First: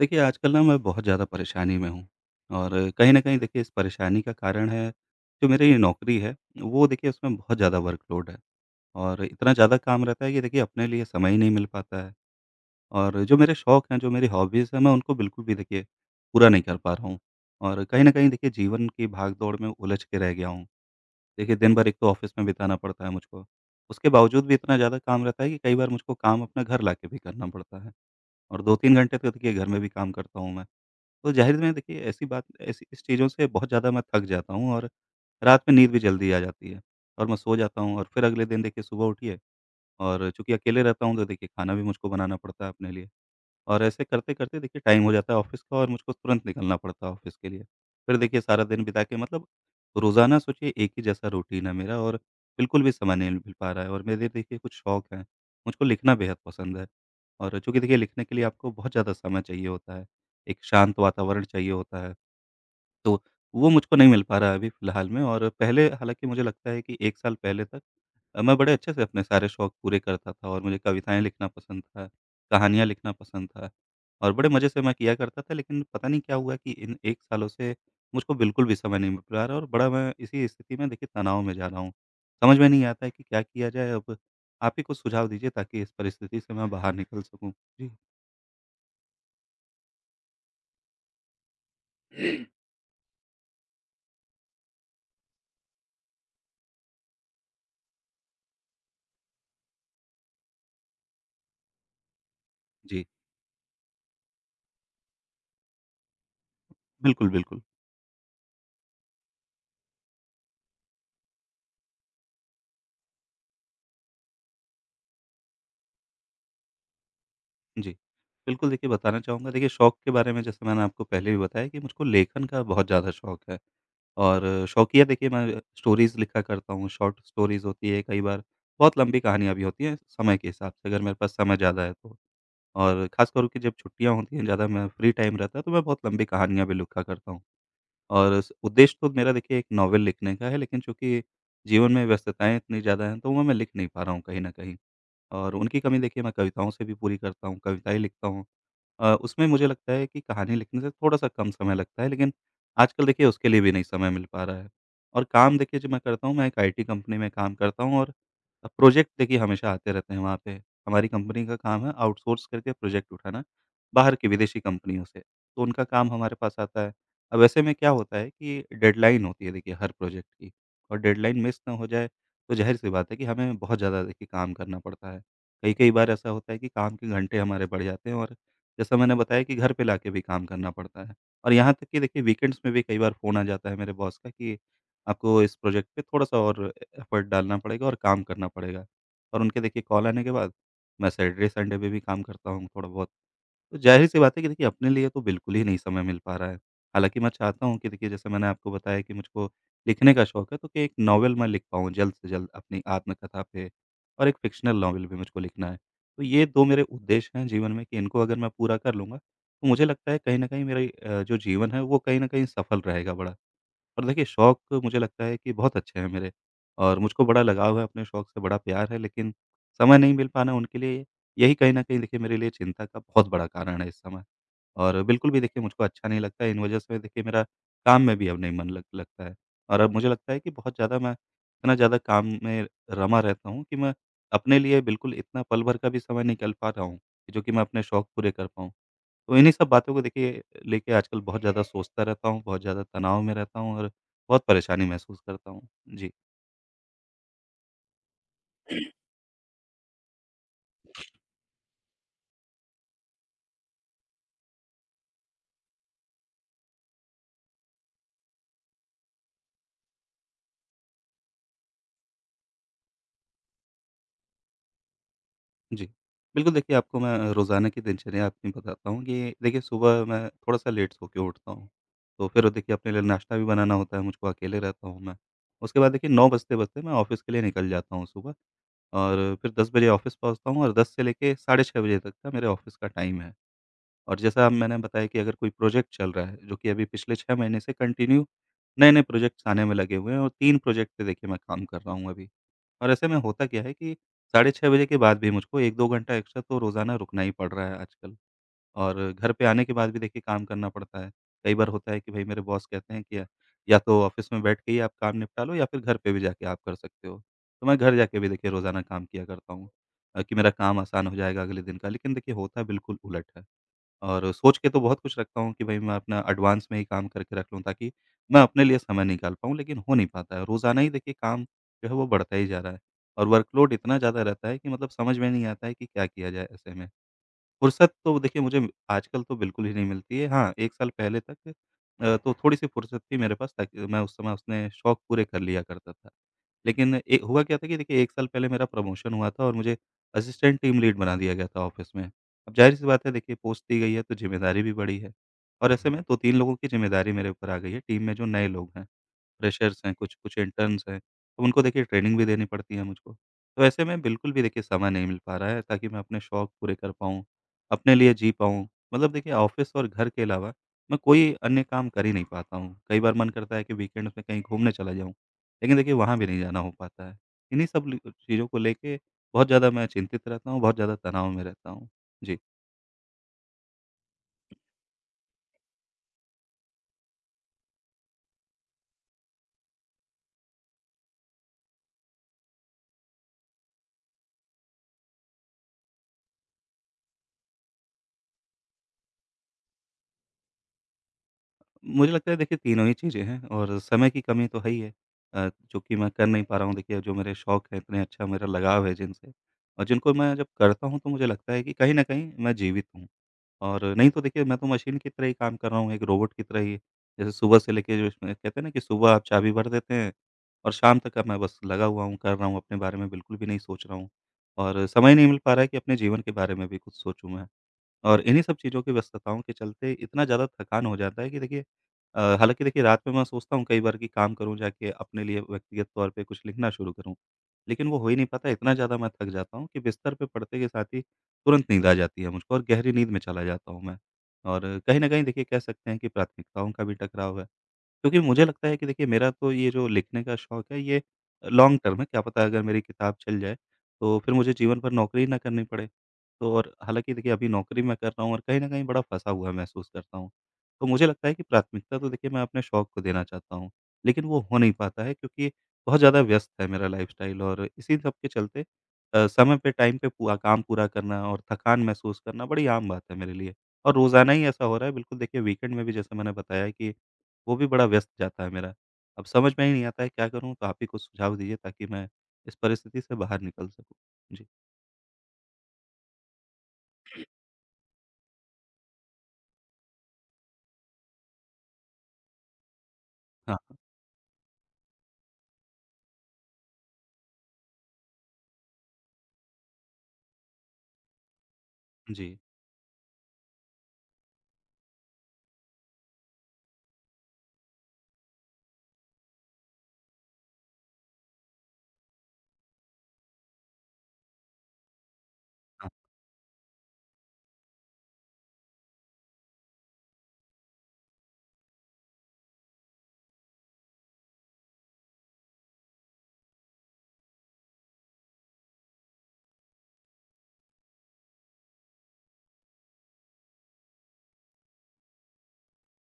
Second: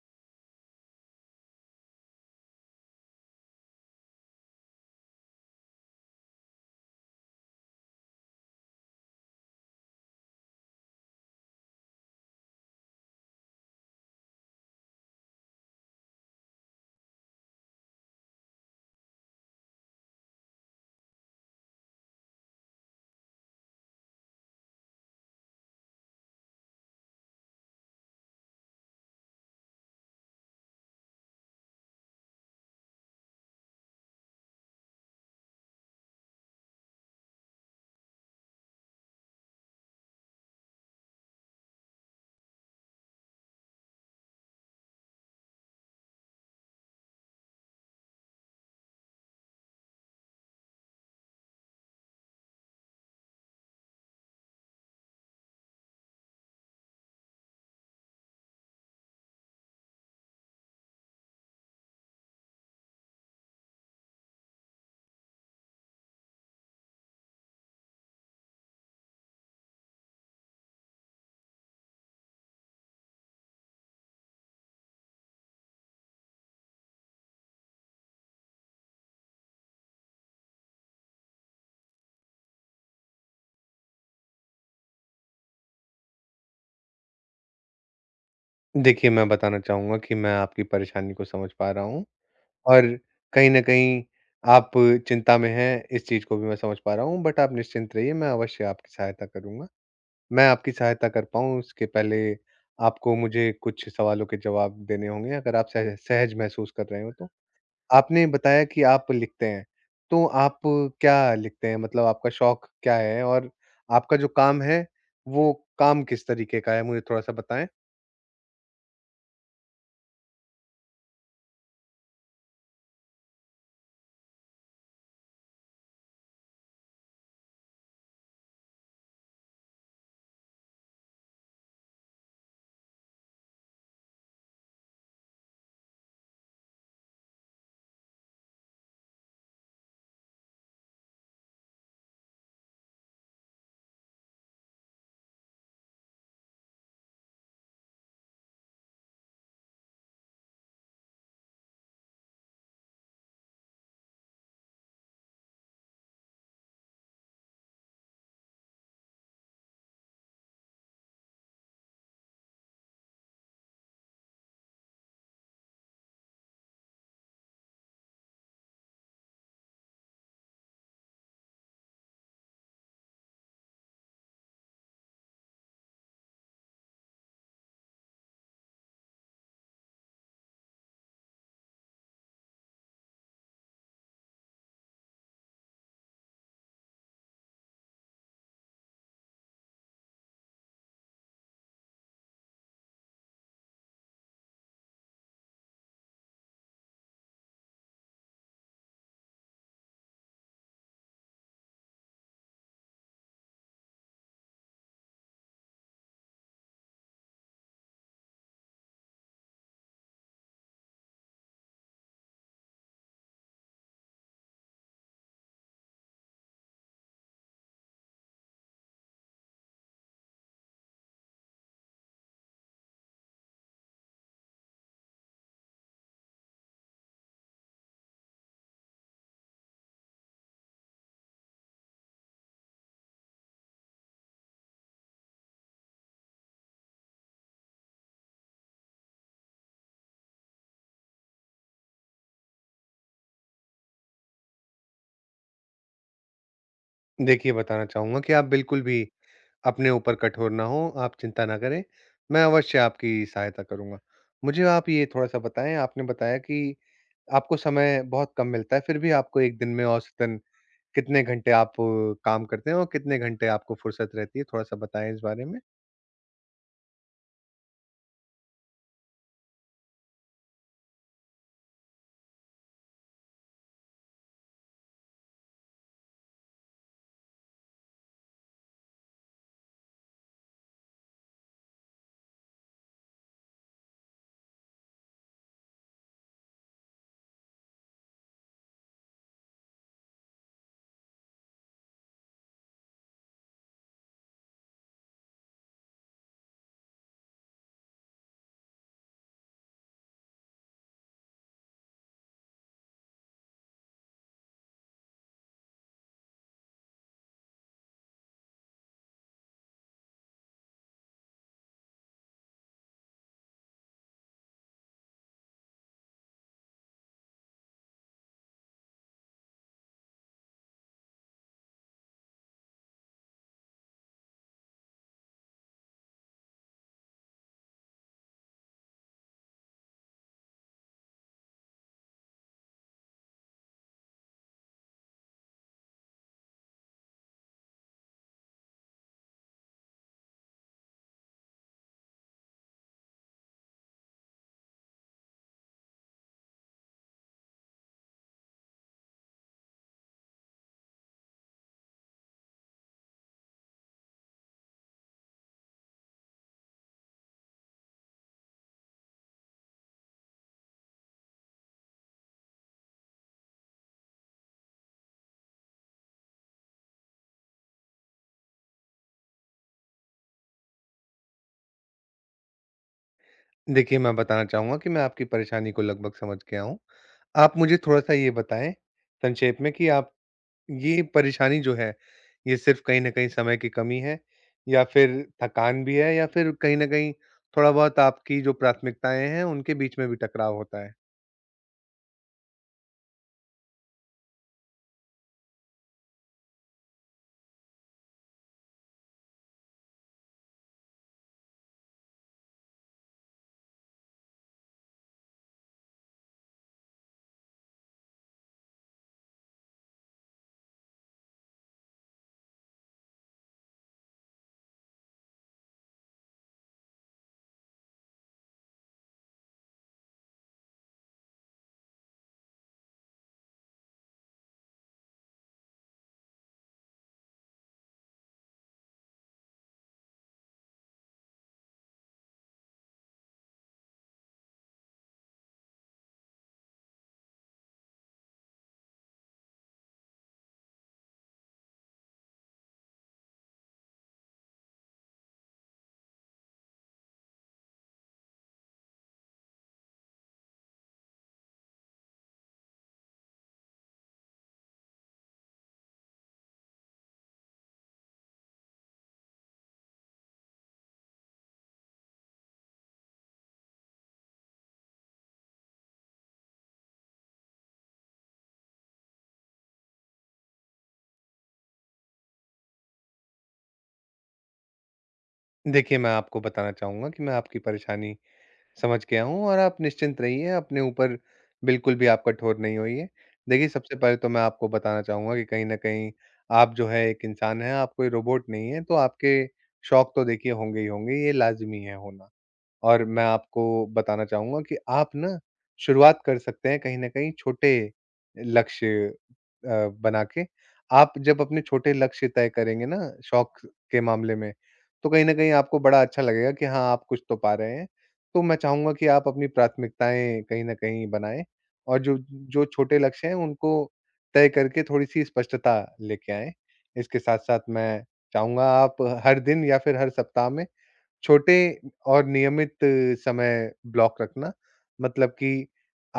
देखिए, आजकल ना मैं बहुत ज़्यादा परेशानी में हूँ और कहीं न कहीं देखिए इस परेशानी का कारण है, जो मेरी ये नौकरी है, वो देखिए उसमें बहुत ज़्यादा वर्कलोड है और इतना ज़्यादा काम रहता है कि देखिए अपने लिए समय ही नहीं मिल पाता है। और जो मेरे शौक हैं, जो मेरी हॉबीज़ हैं, मैं उनको बिल्कुल भी देखिए पूरा नहीं कर पा रहा हूँ और कहीं न कहीं देखिए जीवन की भाग-दौड़ में उलझ के रह गया हूँ। देखिए, दिन भर एक तो ऑफ़िस में बिताना पड़ता है मुझको, उसके बावजूद भी इतना ज़्यादा काम रहता है कि कई बार मुझको काम अपना घर लाके भी करना पड़ता है और 2-3 घंटे तो देखिए घर में भी काम करता हूँ मैं। तो ज़ाहिर में देखिए ऐसी बात ऐसी इस चीज़ों से बहुत ज़्यादा मैं थक जाता हूँ और रात में नींद भी जल्दी आ जाती है और मैं सो जाता हूँ और फिर अगले दिन देखिए सुबह उठिए, और चूँकि अकेले रहता हूँ तो देखिए खाना भी मुझको बनाना पड़ता है अपने लिए। और ऐसे करते-करते देखिए टाइम हो जाता है ऑफ़िस का और मुझको तुरंत निकलना पड़ता है ऑफ़िस के लिए। फिर देखिए सारा दिन बिता के मतलब रोज़ाना सोचिए एक ही जैसा रूटीन है मेरा और बिल्कुल भी समय नहीं मिल पा रहा है, और मेरे देखिए कुछ शौक हैं। मुझको लिखना बेहद पसंद है और चूँकि देखिए लिखने के लिए आपको बहुत ज़्यादा समय चाहिए होता है, एक शांत वातावरण चाहिए होता है। तो वो मुझको नहीं मिल पा रहा है अभी फ़िलहाल में, और पहले हालाँकि मुझे लगता है कि 1 साल पहले तक मैं बड़े अच्छे से अपने सारे शौक पूरे करता था और मुझे कविताएँ लिखना पसंद था, कहानियाँ लिखना पसंद था और बड़े मज़े से मैं किया करता था, लेकिन पता नहीं क्या हुआ कि इन 1 सालों से मुझको बिल्कुल भी समय नहीं मिल पा रहा और बड़ा मैं इसी स्थिति में देखिए तनाव में जा रहा हूँ। समझ में नहीं आता है कि क्या किया जाए अब? आप ही कुछ सुझाव दीजिए ताकि इस परिस्थिति से मैं बाहर निकल सकूँ। जी। देखिए, मैं बताना चाहूँगा कि मैं आपकी परेशानी को समझ पा रहा हूँ और कहीं न कहीं आप चिंता में हैं, इस चीज़ को भी मैं समझ पा रहा हूँ, बट आप निश्चिंत रहिए, मैं अवश्य आपकी सहायता करूँगा। मैं आपकी सहायता कर पाऊँ, उसके पहले जी। आपको मुझे कुछ सवालों के जवाब देने होंगे, अगर आप सह सहज महसूस कर रहे हों तो। बिल्कुल, बिल्कुल। आपने बताया कि आप लिखते हैं, तो आप क्या लिखते हैं? मतलब आपका शौक क्या है और आपका जो काम है, वो काम किस तरीके का है? मुझे थोड़ा-सा बताएँ। जी, बिल्कुल देखिए बताना चाहूँगा, देखिए शौक के बारे में जैसे मैंने आपको पहले भी बताया कि मुझको लेखन का बहुत ज़्यादा शौक है। और शौकिया देखिए मैं स्टोरीज़ लिखा करता हूँ, शॉर्ट स्टोरीज़ होती है कई बार, बहुत लंबी कहानियाँ भी होती हैं समय के हिसाब से, अगर मेरे पास समय ज़्यादा है तो। और ख़ास तौर पे जब छुट्टियाँ होती हैं, ज़्यादा मैं फ्री टाइम रहता है तो मैं बहुत लंबी कहानियाँ भी लिखा करता हूँ। और स उद्देश्य तो मेरा देखिए एक नॉवल लिखने का है, लेकिन चूँकि जीवन में व्यस्तताएँ इतनी ज़्यादा हैं, तो वो मैं लिख नहीं पा रहा हूँ कहीं न कहीं। और उनकी कमी देखिए मैं कविताओं से भी पूरी करता हूँ, कविताएँ लिखता हूँ। उसमें मुझे लगता है कि कहानी लिखने से थोड़ा-सा कम समय लगता है, लेकिन आजकल देखिए उसके लिए भी नहीं समय मिल पा रहा है। और काम देखिए जो मैं करता हूँ, मैं एक आईटी कंपनी में काम करता हूँ और प्रोजेक्ट देखिए हमेशा आते रहते हैं वहाँ पे। हमारी कंपनी का काम है आउटसोर्स करके प्रोजेक्ट उठाना, बाहर की विदेशी कंपनियों से। तो उनका काम हमारे पास आता है। अब ऐसे में क्या होता है कि डेडलाइन होती है देखिए हर प्रोजेक्ट की, और डेडलाइन मिस ना हो जाए तो ज़ाहिर-सी बात है कि हमें बहुत ज़्यादा देखिए काम करना पड़ता है। कई-कई बार ऐसा होता है कि काम के घंटे हमारे बढ़ जाते हैं, और जैसा मैंने बताया कि घर पे लाके भी काम करना पड़ता है, और यहाँ तक कि देखिए वीकेंड्स में भी कई बार फ़ोन आ जाता है मेरे बॉस का कि आपको इस प्रोजेक्ट पे थोड़ा-सा और एफर्ट डालना पड़ेगा और काम करना पड़ेगा, और उनके देखिए कॉल आने के बाद मैं सैटरडे, संडे पे भी काम करता हूँ थोड़ा बहुत। तो ज़ाहिर-सी बात है कि देखिए अपने लिए तो बिल्कुल ही नहीं समय मिल पा रहा है। हालाँकि मैं चाहता हूँ कि देखिए, जैसे मैंने आपको बताया कि मुझको लिखने का शौक है, तो कि एक नॉवल मैं लिख पाऊँ जल्द से जल्द अपनी आत्मकथा पे, और एक फ़िक्शनल नॉवल भी मुझको लिखना है। तो ये 2 मेरे उद्देश्य हैं जीवन में कि इनको अगर मैं पूरा कर लूँगा, तो मुझे लगता है कहीं न कहीं मेरा जो जीवन है वो कहीं न कहीं सफल रहेगा बड़ा। और देखिए शौक मुझे लगता है कि बहुत अच्छे हैं मेरे, और मुझको बड़ा लगाव है अपने शौक से, बड़ा प्यार है, लेकिन समय नहीं मिल पाना उनके लिए यही कहीं न कहीं देखिए मेरे लिए चिंता का बहुत बड़ा कारण है इस समय। और बिल्कुल भी देखिए मुझको अच्छा नहीं लगता है, इन वजह से देखिए मेरा काम में भी अब नहीं मन लग लगता है। और अब मुझे लगता है कि बहुत ज़्यादा मैं, इतना ज़्यादा काम में रमा रहता हूँ कि मैं अपने लिए बिल्कुल इतना पल भर का भी समय निकाल पा रहा हूँ, कि जो कि मैं अपने शौक पूरे कर पाऊँ। तो इन्हीं सब बातों को देखिए लेके आजकल बहुत ज़्यादा सोचता रहता हूँ, बहुत ज़्यादा तनाव में रहता हूँ और बहुत परेशानी महसूस करता हूँ। जी, देखिए, बताना चाहूँगा कि आप बिल्कुल भी अपने ऊपर कठोर ना हों, आप चिंता ना करें, मैं अवश्य आपकी सहायता करूँगा। मुझे आप ये थोड़ा-सा बताएँ, आपने बताया कि आपको समय बहुत कम मिलता है, फिर भी आपको 1 दिन में औसतन कितने घंटे आप काम करते हैं और कितने घंटे आपको फुर्सत रहती है, थोड़ा-सा बताएँ इस बारे में? जी। बिल्कुल देखिए आपको मैं रोज़ाना की दिनचर्या अपनी बताता हूँ कि देखिए सुबह मैं थोड़ा-सा लेट सो के उठता हूँ। तो फिर देखिए अपने लिए नाश्ता भी बनाना होता है मुझको, अकेले रहता हूँ मैं। उसके बाद देखिए 9 बजते-बजते मैं ऑफ़िस के लिए निकल जाता हूँ सुबह, और फिर 10 बजे ऑफ़िस पहुँचता हूँ, और 10 से लेके साढ़े 6 बजे तक का मेरे ऑफ़िस का टाइम है। और जैसा अब, जी, मैंने बताया कि अगर कोई प्रोजेक्ट चल रहा है, जो कि अभी पिछले 6 महीने से कंटिन्यू नए-नए प्रोजेक्ट्स आने में लगे हुए हैं, और 3 प्रोजेक्ट पे देखिए मैं काम कर रहा हूँ अभी। और ऐसे में होता क्या है कि साढ़े 6 बजे के बाद भी मुझको 1-2 घंटा एक्स्ट्रा तो रोज़ाना रुकना ही पड़ रहा है आजकल, और घर पे आने के बाद भी देखिए काम करना पड़ता है। कई बार होता है कि भई मेरे बॉस कहते हैं कि या तो ऑफ़िस में बैठ के ही आप काम निपटा लो, या फिर घर पे भी जाके आप कर सकते हो। तो मैं घर जाके भी देखिए रोज़ाना काम किया करता हूँ कि मेरा काम आसान हो जाएगा अगले दिन का, लेकिन देखिए होता बिल्कुल उलट है। और सोच के तो बहुत कुछ रखता हूँ कि भई मैं अपना एडवांस में ही काम करके रख लूँ ताकि मैं अपने लिए समय निकाल पाऊँ, लेकिन हो नहीं पाता है। रोज़ाना ही देखिए काम जो है वो बढ़ता ही जा रहा है, और वर्कलोड इतना ज़्यादा रहता है कि मतलब समझ में नहीं आता है कि क्या किया जाए ऐसे में। फुर्सत तो देखिए मुझे आजकल तो बिल्कुल ही नहीं मिलती है। हाँ, 1 साल पहले तक तो थोड़ी-सी फुर्सत थी मेरे पास, ताकि मैं उस समय उसने शौक पूरे कर लिया करता था। लेकिन ए हुआ क्या था कि देखिए 1 साल पहले मेरा प्रमोशन हुआ था और मुझे असिस्टेंट टीम लीड बना दिया गया था ऑफ़िस में। अब ज़ाहिर-सी बात है देखिए, पोस्ट दी गई है तो ज़िम्मेदारी भी बढ़ी है, और ऐसे में 2-3 लोगों की ज़िम्मेदारी मेरे ऊपर आ गई है, टीम में जो नए लोग हैं। फ्रेशर्स हैं, कुछ कुछ इंटर्न्स हैं, तो उनको देखिए ट्रेनिंग भी देनी पड़ती है मुझको। तो ऐसे में बिल्कुल भी देखिए समय नहीं मिल पा रहा है ताकि मैं अपने शौक पूरे कर पाऊँ, अपने लिए जी पाऊँ। मतलब देखिए ऑफ़िस और घर के अलावा मैं कोई अन्य काम कर ही नहीं पाता हूँ। कई बार मन करता है कि वीकेंड्स में कहीं घूमने चला जाऊँ, लेकिन देखिए वहाँ भी नहीं जाना हो पाता है। इन्हीं सब लि चीज़ों को लेके बहुत ज़्यादा मैं चिंतित रहता हूँ, बहुत ज़्यादा तनाव में रहता हूँ। जी। देखिए, मैं बताना चाहूँगा कि मैं आपकी परेशानी को लगभग समझ गया हूँ। आप मुझे थोड़ा-सा ये बताएँ, संक्षेप में कि आप ये परेशानी जो है, ये सिर्फ़ कहीं न कहीं समय की कमी है, या फिर थकान भी है, या फिर कहीं न कहीं थोड़ा-बहुत आपकी जो प्राथमिकताएँ हैं, उनके बीच में भी टकराव होता है? मुझे लगता है देखिए तीनों ही चीज़ें हैं, और समय की कमी तो है ही है। जो कि मैं कर नहीं पा रहा हूँ देखिए, जो मेरे शौक हैं इतने अच्छा मेरा लगाव है जिनसे, और जिनको मैं जब करता हूँ तो मुझे लगता है कि कहीं न कहीं मैं जीवित हूँ, और नहीं तो देखिए मैं तो मशीन की तरह ही काम कर रहा हूँ, एक रोबोट की तरह ही। जैसे सुबह से लेके जो इसमें कहते हैं ना कि सुबह आप चाबी भर देते हैं और शाम तक अब मैं बस लगा हुआ हूँ, कर रहा हूँ, अपने बारे में बिल्कुल भी नहीं सोच रहा हूँ, और समय नहीं मिल पा रहा है कि अपने जीवन के बारे में भी कुछ सोचूँ मैं। और इन्हीं सब चीज़ों की व्यस्तताओं के चलते इतना ज़्यादा थकान हो जाता है कि देखिए, हालाँकि देखिए रात में मैं सोचता हूँ कई बार कि काम करूँ जाके अपने लिए व्यक्तिगत तौर पे कुछ लिखना शुरू करूँ। लेकिन वो हो ही नहीं पाता, इतना ज़्यादा मैं थक जाता हूँ कि बिस्तर पे पड़ते के साथ ही तुरंत नींद आ जाती है मुझको, और गहरी नींद में चला जाता हूँ मैं। और कहीं न कहीं देखिए कह सकते हैं कि प्राथमिकताओं का भी टकराव है। क्योंकि मुझे लगता है कि देखिए मेरा तो ये जो लिखने का शौक है ये लॉन्ग टर्म है, क्या पता अगर मेरी किताब चल जाए तो फिर मुझे जीवन भर नौकरी ही ना करनी पड़े। तो और हालाँकि देखिए अभी नौकरी मैं कर रहा हूँ, और कहीं न कहीं बड़ा फँसा हुआ महसूस करता हूँ। तो मुझे लगता है कि प्राथमिकता तो देखिए मैं अपने शौक को देना चाहता हूँ, लेकिन वो हो नहीं पाता है क्योंकि बहुत ज़्यादा व्यस्त है मेरा लाइफ़स्टाइल, और इसी सब के चलते समय पे टाइम पे पूरा काम पूरा करना और थकान महसूस करना बड़ी आम बात है मेरे लिए, और रोज़ाना ही ऐसा हो रहा है। बिल्कुल देखिए वीकेंड में भी, जैसे मैंने बताया है कि वो भी बड़ा व्यस्त जाता है मेरा। अब समझ में ही नहीं आता है क्या करूँ? तो आप ही कुछ सुझाव दीजिए ताकि मैं इस परिस्थिति से बाहर निकल सकूँ। जी। देखिए, मैं आपको बताना चाहूँगा कि मैं आपकी परेशानी समझ गया हूँ और आप निश्चिंत रहिए, अपने ऊपर बिल्कुल भी आप कठोर नहीं होइए। हाँ, देखिए, हाँ। सबसे पहले तो मैं आपको बताना चाहूँगा कि कहीं न कहीं आप जो है एक इंसान हैं, आप कोई रोबोट नहीं हैं, तो आपके शौक तो देखिए होंगे ही होंगे, ये लाज़मी है होना। जी। और मैं आपको बताना चाहूँगा कि आप ना शुरुआत कर सकते हैं, कहीं न कहीं छोटे लक्ष्य बना के। आप जब अपने छोटे लक्ष्य तय करेंगे ना, शौक के मामले में, तो कहीं न कहीं आपको बड़ा अच्छा लगेगा कि हाँ, आप कुछ तो पा रहे हैं। तो मैं चाहूँगा कि आप अपनी प्राथमिकताएँ कहीं न कहीं बनाएँ और जो जो छोटे लक्ष्य हैं, उनको तय करके थोड़ी-सी स्पष्टता लेके आएँ। इसके साथ-साथ मैं चाहूँगा आप हर दिन या फिर हर सप्ताह में छोटे और नियमित समय ब्लॉक रखना, मतलब कि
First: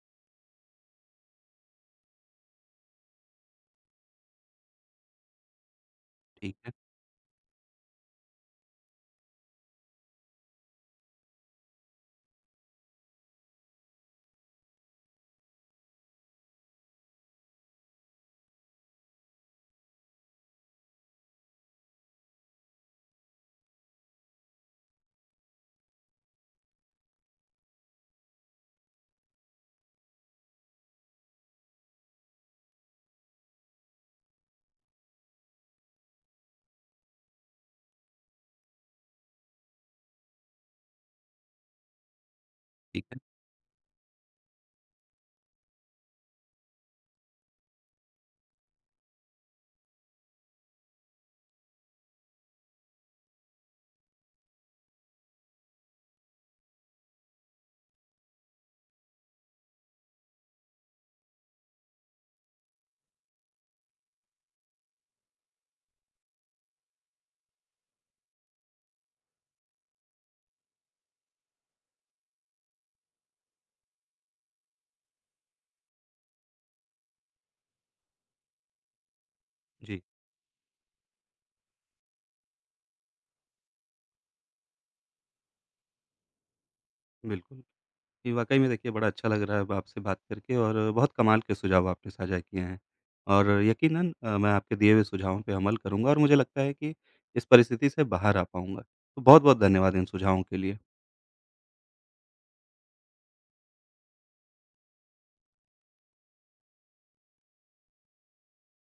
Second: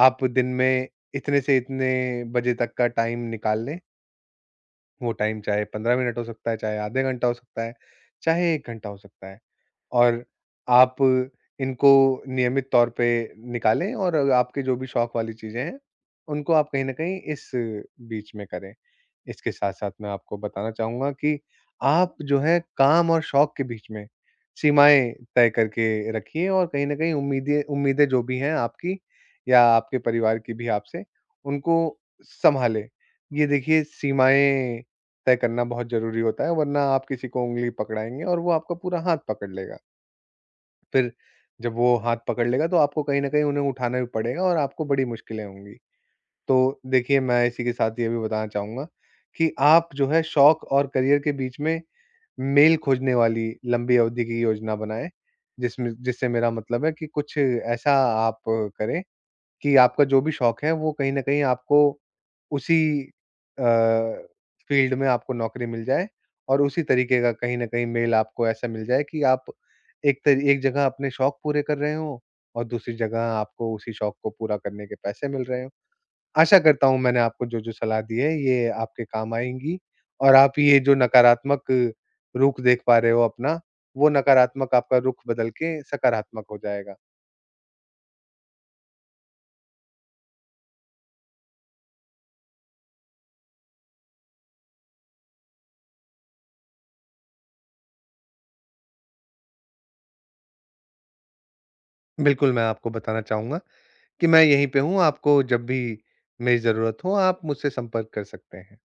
आप दिन में इतने से इतने बजे तक का टाइम निकाल लें। वो टाइम चाहे 15 मिनट हो सकता ठीक है, है, चाहे आधे घंटा हो सकता है, चाहे 1 घंटा हो सकता है। और आप इनको नियमित तौर पे निकालें और आपके जो भी शौक वाली चीज़ें हैं, उनको आप कहीं न कहीं इस बीच में करें। इसके साथ-साथ मैं आपको बताना चाहूँगा कि आप जो है, काम और शौक के बीच में सीमाएँ तय करके रखिए और कहीं न कहीं उम्मीदें उम्मीदें जो भी हैं आपकी या आपके परिवार की भी आपसे, उनको सँभालें। ये देखिए सीमाएँ तय करना बहुत ज़रूरी होता है, वरना आप किसी को उँगली पकड़ाएँगे और वो आपका पूरा हाथ पकड़ लेगा। फिर जब वो हाथ पकड़ लेगा, तो आपको ठीक है। कहीं न कहीं उन्हें उठाना भी पड़ेगा और आपको बड़ी मुश्किलें होंगी। तो देखिए, मैं इसी के साथ ये भी बताना चाहूँगा कि आप जो है, शौक और करियर के बीच में मेल खोजने वाली लंबी अवधि की योजना बनाएँ, जिसमें जिससे मेरा मतलब है कि कुछ ऐसा आप करें कि आपका जो भी शौक है, वो कहीं न कहीं आपको उसी अ, फ़ील्ड में आपको नौकरी मिल जाए। और उसी तरीके का कहीं न कहीं मेल आपको ऐसा मिल जाए कि आप एक जगह अपने शौक पूरे कर रहे हों और दूसरी जगह आपको उसी शौक को पूरा करने के पैसे मिल रहे हों। आशा करता हूँ मैंने आपको जो-जो सलाह दी है, ये आपके काम आएँगी जी, और आप ये जो नकारात्मक रुख देख पा रहे हो अपना, वो नकारात्मक आपका रुख बदल के सकारात्मक हो जाएगा। बिल्कुल। ये वाक़ई में देखिए बड़ा अच्छा लग रहा है अब आपसे बात करके, और बहुत कमाल के सुझाव आपने साझा किए हैं। और यकीनन मैं आपके दिए हुए सुझावों पे अमल करूँगा, और मुझे लगता है कि इस परिस्थिति से बाहर आ पाऊँगा। तो बहुत-बहुत धन्यवाद इन सुझावों के लिए। बिल्कुल, मैं आपको बताना चाहूँगा कि मैं यहीं पे हूँ, आपको जब भी मेरी ज़रूरत हो, आप मुझसे संपर्क कर सकते हैं।